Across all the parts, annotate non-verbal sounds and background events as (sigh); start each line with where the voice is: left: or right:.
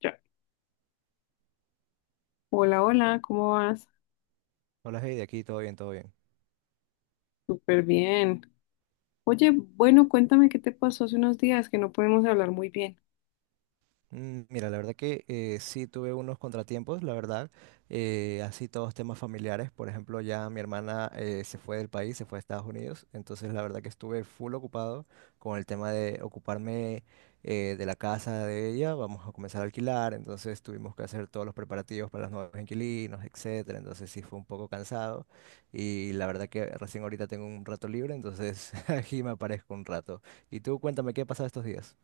left: Ya. Hola, hola, ¿cómo vas?
right: Hola, hey, de aquí todo bien, todo bien.
left: Súper bien. Oye, bueno, cuéntame qué te pasó hace unos días que no podemos hablar muy bien.
right: Mira, la verdad que sí tuve unos contratiempos, la verdad, así todos temas familiares. Por ejemplo, ya mi hermana se fue del país, se fue a Estados Unidos, entonces la verdad que estuve full ocupado con el tema de ocuparme de la casa de ella. Vamos a comenzar a alquilar, entonces tuvimos que hacer todos los preparativos para los nuevos inquilinos, etcétera. Entonces sí fue un poco cansado y la verdad que recién ahorita tengo un rato libre, entonces (laughs) aquí me aparezco un rato. Y tú cuéntame qué ha pasado estos días.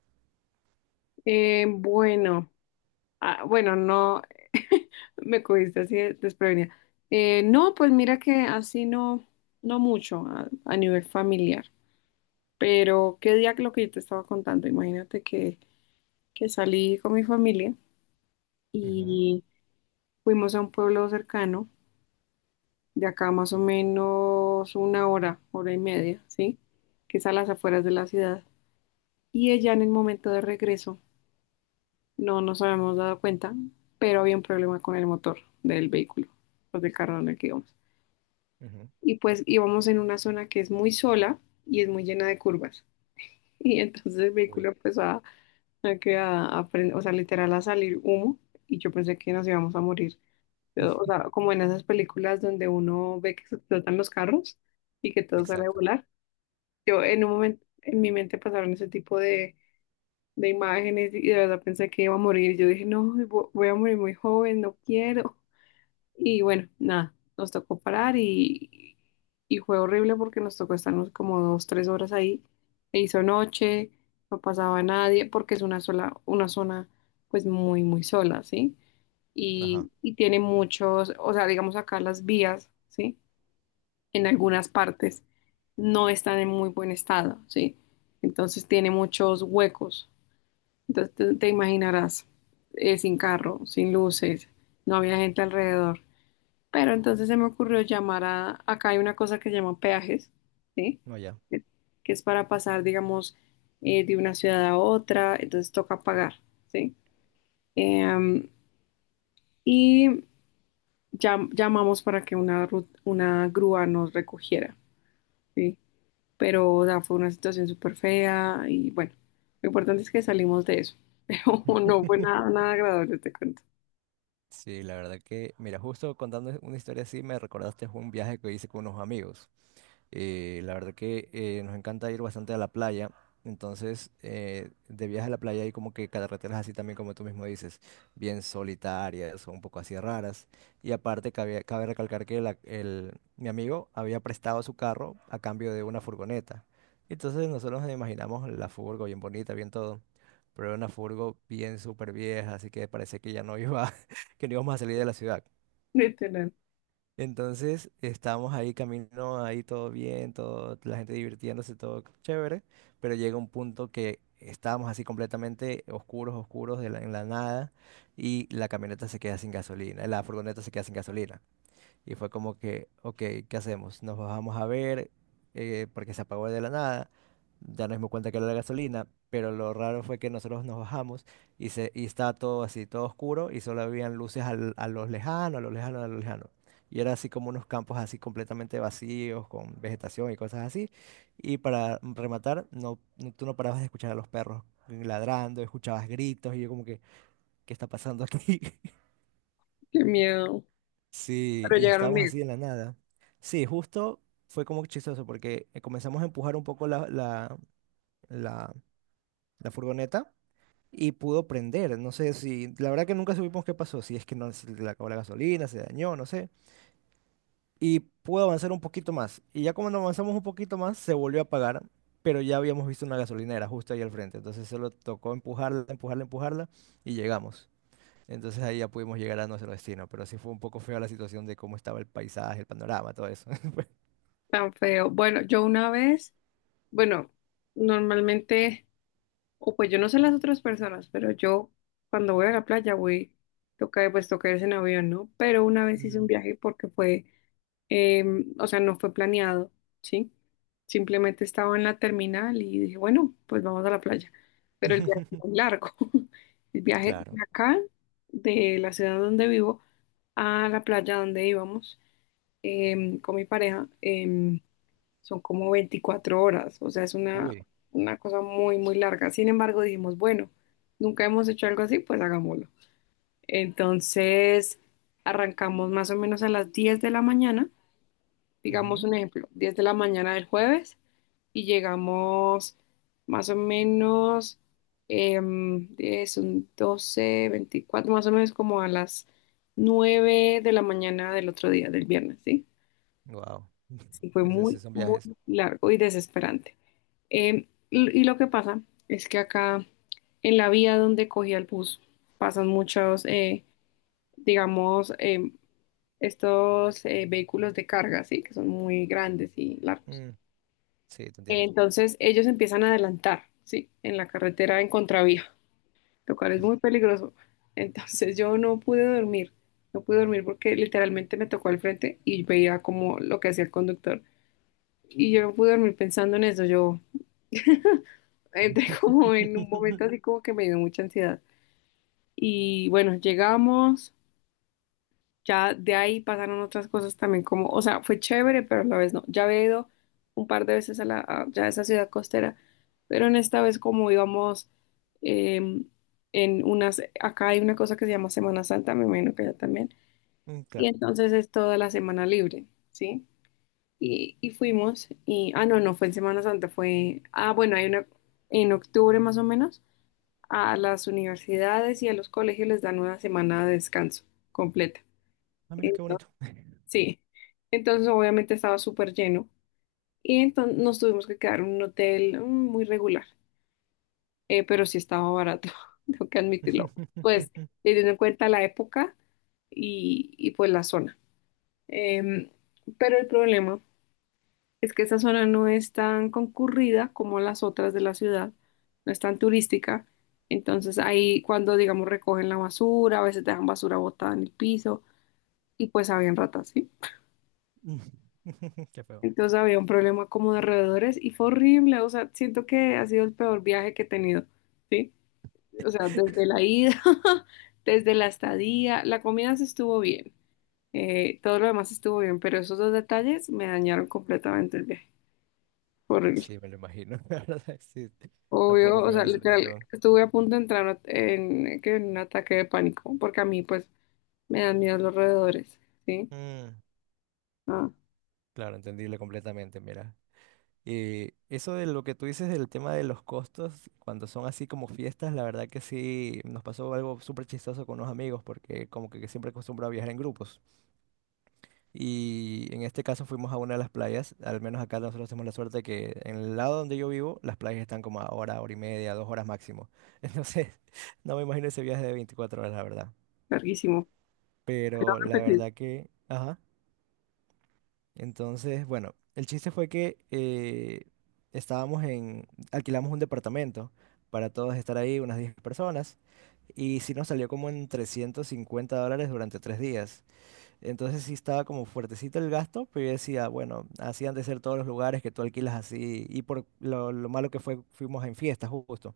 left: Bueno, bueno, no, (laughs) me cogiste así desprevenida. No, pues mira que así no, no mucho a nivel familiar, pero qué día que lo que yo te estaba contando, imagínate que salí con mi familia
right: Ujú.
left: y fuimos a un pueblo cercano de acá más o menos una hora, hora y media, ¿sí? Que es a las afueras de la ciudad. Y ella en el momento de regreso, no nos habíamos dado cuenta, pero había un problema con el motor del vehículo, pues del carro en el que íbamos.
right: Ujú.
left: Y pues íbamos en una zona que es muy sola y es muy llena de curvas. (laughs) Y entonces el
right: Uy.
left: vehículo empezó que a o sea, literal a salir humo y yo pensé que nos íbamos a morir. Pero, o sea,
right: (laughs)
left: como en esas películas donde uno ve que se explotan los carros y que todo sale a
right: Exacto.
left: volar. Yo en un momento, en mi mente pasaron ese tipo de imágenes y de verdad pensé que iba a morir. Yo dije, no, voy a morir muy joven, no quiero. Y bueno, nada, nos tocó parar y fue horrible porque nos tocó estarnos como dos, tres horas ahí. E hizo noche, no pasaba nadie porque es una sola, una zona pues muy, muy sola, ¿sí?
right: Ajá.
left: Y tiene muchos, o sea, digamos acá las vías, ¿sí?, en algunas partes no están en muy buen estado, ¿sí? Entonces tiene muchos huecos. Entonces te imaginarás, sin carro, sin luces, no había gente alrededor. Pero entonces se me ocurrió llamar a, acá hay una cosa que se llama peajes, ¿sí?
right: No, ya.
left: Que que es para pasar, digamos, de una ciudad a otra, entonces toca pagar, ¿sí? Em, y llamamos para que una, una grúa nos recogiera, ¿sí? Pero o sea, fue una situación súper fea y bueno, lo importante es que salimos de eso, (laughs) pero no fue
right: (laughs)
left: nada, nada agradable, te cuento,
right: Sí, la verdad que, mira, justo contando una historia así, me recordaste un viaje que hice con unos amigos. La verdad que nos encanta ir bastante a la playa. Entonces, de viaje a la playa hay como que carreteras así también, como tú mismo dices, bien solitarias o un poco así raras. Y aparte, cabe recalcar que mi amigo había prestado su carro a cambio de una furgoneta. Entonces, nosotros nos imaginamos la furgo bien bonita, bien todo. Pero era una furgo bien súper vieja, así que parecía que ya no iba, (laughs) que no íbamos a salir de la ciudad.
left: literal,
right: Entonces estábamos ahí camino, ahí todo bien, todo, la gente divirtiéndose, todo chévere, pero llega un punto que estábamos así completamente oscuros, oscuros en la nada y la camioneta se queda sin gasolina, la furgoneta se queda sin gasolina. Y fue como que, ok, ¿qué hacemos? Nos bajamos a ver, porque se apagó de la nada, ya nos dimos cuenta que era la gasolina, pero lo raro fue que nosotros nos bajamos y, se, y estaba todo así, todo oscuro y solo habían luces a los lejanos, a los lejanos, a los lejanos. Y era así como unos campos así completamente vacíos, con vegetación y cosas así. Y para rematar, tú no parabas de escuchar a los perros ladrando, escuchabas gritos y yo como que, ¿qué está pasando aquí? (laughs)
left: qué miedo,
right: Sí,
left: pero
right: y
left: llegaron
right: estábamos
left: bien,
right: así en la nada. Sí, justo fue como chistoso porque comenzamos a empujar un poco la, la furgoneta y pudo prender. No sé si, la verdad que nunca supimos qué pasó, si es que no se le acabó la gasolina, se dañó, no sé. Y pudo avanzar un poquito más. Y ya cuando avanzamos un poquito más, se volvió a apagar, pero ya habíamos visto una gasolinera justo ahí al frente. Entonces solo tocó empujarla, empujarla, empujarla y llegamos. Entonces ahí ya pudimos llegar a nuestro destino, pero sí fue un poco fea la situación de cómo estaba el paisaje, el panorama, todo eso. (laughs) Fue-
left: tan feo. Bueno, yo una vez, bueno, normalmente, o pues yo no sé las otras personas, pero yo cuando voy a la playa voy, toca, pues toca irse en avión, ¿no? Pero una vez hice un
right: Mm.
left: viaje porque fue. Eh, o sea, no fue planeado, ¿sí? Simplemente estaba en la terminal y dije, bueno, pues vamos a la playa. Pero el viaje es muy
right: (laughs)
left: largo. (laughs) El viaje
right: Claro.
left: de acá, de la ciudad donde vivo, a la playa donde íbamos con mi pareja, son como 24 horas. O sea, es
right: Uy.
left: una cosa muy, muy larga. Sin embargo, dijimos, bueno, nunca hemos hecho algo así, pues hagámoslo. Entonces, arrancamos más o menos a las 10 de la mañana, digamos un ejemplo, 10 de la mañana del jueves, y llegamos más o menos 10, un 12 24 más o menos como a las 9 de la mañana del otro día, del viernes, ¿sí?
right: Wow. (laughs)
left: Sí, fue
right: Esos sí
left: muy,
right: son
left: muy
right: viajes.
left: largo y desesperante. Y, y lo que pasa es que acá en la vía donde cogía el bus pasan muchos, digamos, estos vehículos de carga, ¿sí? Que son muy grandes y largos.
right: Mm, sí, te entiendo.
left: Entonces ellos empiezan a adelantar, ¿sí? En la carretera en contravía, lo cual es muy peligroso. Entonces yo no pude dormir, no pude dormir porque literalmente me tocó al frente y veía como lo que hacía el conductor. Y yo no pude dormir pensando en eso, yo entré (laughs) como en un
right: (laughs)
left: momento así como que me dio mucha ansiedad. Y bueno, llegamos. Ya de ahí pasaron otras cosas también como, o sea, fue chévere, pero a la vez no. Ya había ido un par de veces a la, ya a esa ciudad costera, pero en esta vez como íbamos em, en unas, acá hay una cosa que se llama Semana Santa, me imagino que allá también,
right: Mm,
left: y
right: claro.
left: entonces es toda la semana libre, ¿sí? Y fuimos, y, ah, no, no fue en Semana Santa, fue, ah, bueno, hay una, en octubre más o menos, a las universidades y a los colegios les dan una semana de descanso completa.
right: Ah, mira qué
left: Entonces,
right: bonito.
left: sí, entonces obviamente estaba súper lleno y entonces nos tuvimos que quedar en un hotel, mm, muy regular, pero sí estaba barato, (laughs) tengo que admitirlo, pues
right: (laughs)
left: teniendo en cuenta la época y, pues la zona. Em, pero el problema es que esa zona no es tan concurrida como las otras de la ciudad, no es tan turística, entonces ahí cuando digamos recogen la basura, a veces dejan basura botada en el piso y pues habían ratas, ¿sí?
right: (laughs) Qué feo.
left: Entonces había un problema como de roedores y fue horrible, o sea, siento que ha sido el peor viaje que he tenido, ¿sí? O sea, desde
right: (laughs)
left: la ida, (laughs) desde la estadía, la comida se estuvo bien, todo lo demás estuvo bien, pero esos dos detalles me dañaron completamente el viaje. Fue horrible.
right: Sí, me lo imagino. (laughs) La verdad, sí.
left: Obvio,
right: Tampoco
left: o
right: fea
left: sea,
right: la
left: literal,
right: situación.
left: estuve a punto de entrar en, que en un ataque de pánico, porque a mí pues me dan miedo los roedores, ¿sí?
right: Mm,
left: Ah,
right: claro, entendible completamente, mira. Eso de lo que tú dices del tema de los costos, cuando son así como fiestas, la verdad que sí nos pasó algo súper chistoso con unos amigos, porque como que siempre acostumbro a viajar en grupos. Y en este caso fuimos a una de las playas, al menos acá nosotros tenemos la suerte que en el lado donde yo vivo, las playas están como a hora, hora y media, 2 horas máximo. (laughs) Entonces, no me imagino ese viaje de 24 horas, la verdad.
left: larguísimo. Quiero
right: Pero la
left: repetir,
right: verdad que... Ajá. Entonces, bueno, el chiste fue que estábamos en, alquilamos un departamento para todos estar ahí, unas 10 personas, y sí nos salió como en $350 durante 3 días. Entonces sí estaba como fuertecito el gasto, pero yo decía, bueno, así han de ser todos los lugares que tú alquilas así, y por lo malo que fue, fuimos en fiestas justo.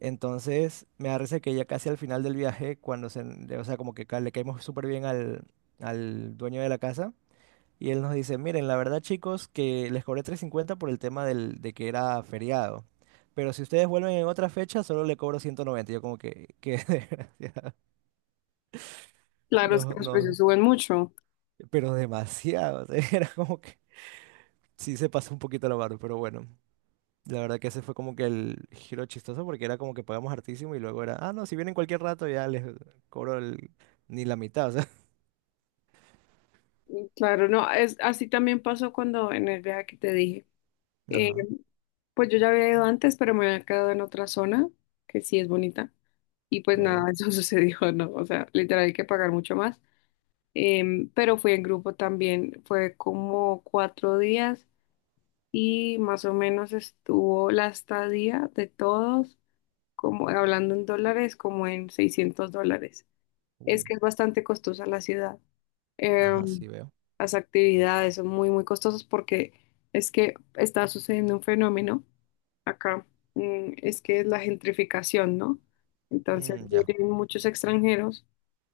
right: Entonces me parece que ya casi al final del viaje, cuando se, o sea, como que ca- le caímos súper bien al dueño de la casa, y él nos dice, miren, la verdad chicos, que les cobré 350 por el tema de que era feriado. Pero si ustedes vuelven en otra fecha, solo le cobro 190. Yo como que (laughs) desgracia.
left: claro, es que
right: No,
left: los precios
right: no,
left: suben mucho.
right: pero demasiado. (laughs) Era como que sí se pasó un poquito la barra, pero bueno. La verdad que ese fue como que el giro chistoso porque era como que pagamos hartísimo y luego era, ah, no, si vienen cualquier rato ya les cobro el, ni la mitad, o sea.
left: Claro, no, es, así también pasó cuando en el viaje que te dije.
right: (laughs)
left: Eh,
right: Ajá,
left: pues yo ya había ido antes, pero me había quedado en otra zona, que sí es bonita, y pues
right: no, ya.
left: nada, (laughs) eso sucedió, ¿no? O sea, literal hay que pagar mucho más. Pero fui en grupo también, fue como 4 días y más o menos estuvo la estadía de todos, como hablando en dólares, como en $600, es
right: Uy,
left: que es bastante costosa la ciudad.
right: ajá,
left: Em,
right: sí veo.
left: las actividades son muy, muy costosas porque es que está sucediendo un fenómeno acá, mm, es que es la gentrificación, ¿no? Entonces
right: Mm, ya.
left: vienen muchos extranjeros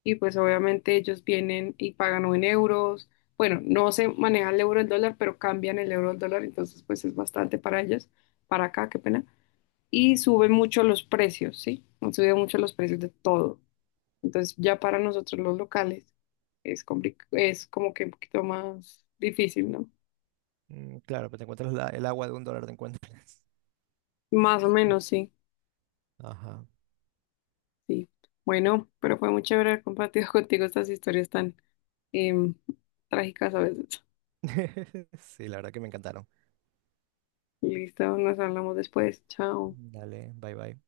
left: y pues obviamente ellos vienen y pagan o en euros. Bueno, no se maneja el euro al dólar, pero cambian el euro al dólar, entonces pues es bastante para ellos, para acá, qué pena. Y suben mucho los precios, ¿sí? Han subido mucho los precios de todo. Entonces ya para nosotros los locales es es como que un poquito más difícil, ¿no?
right: Mm, claro, pero te encuentras el agua de $1, te encuentras.
left: Más o menos, sí,
right: Ajá.
left: sí. Bueno, pero fue muy chévere haber compartido (laughs) contigo estas historias tan em, trágicas a veces.
right: (laughs) Sí, la verdad que me encantaron.
left: Listo, nos hablamos después. Chao.
right: Dale, bye bye.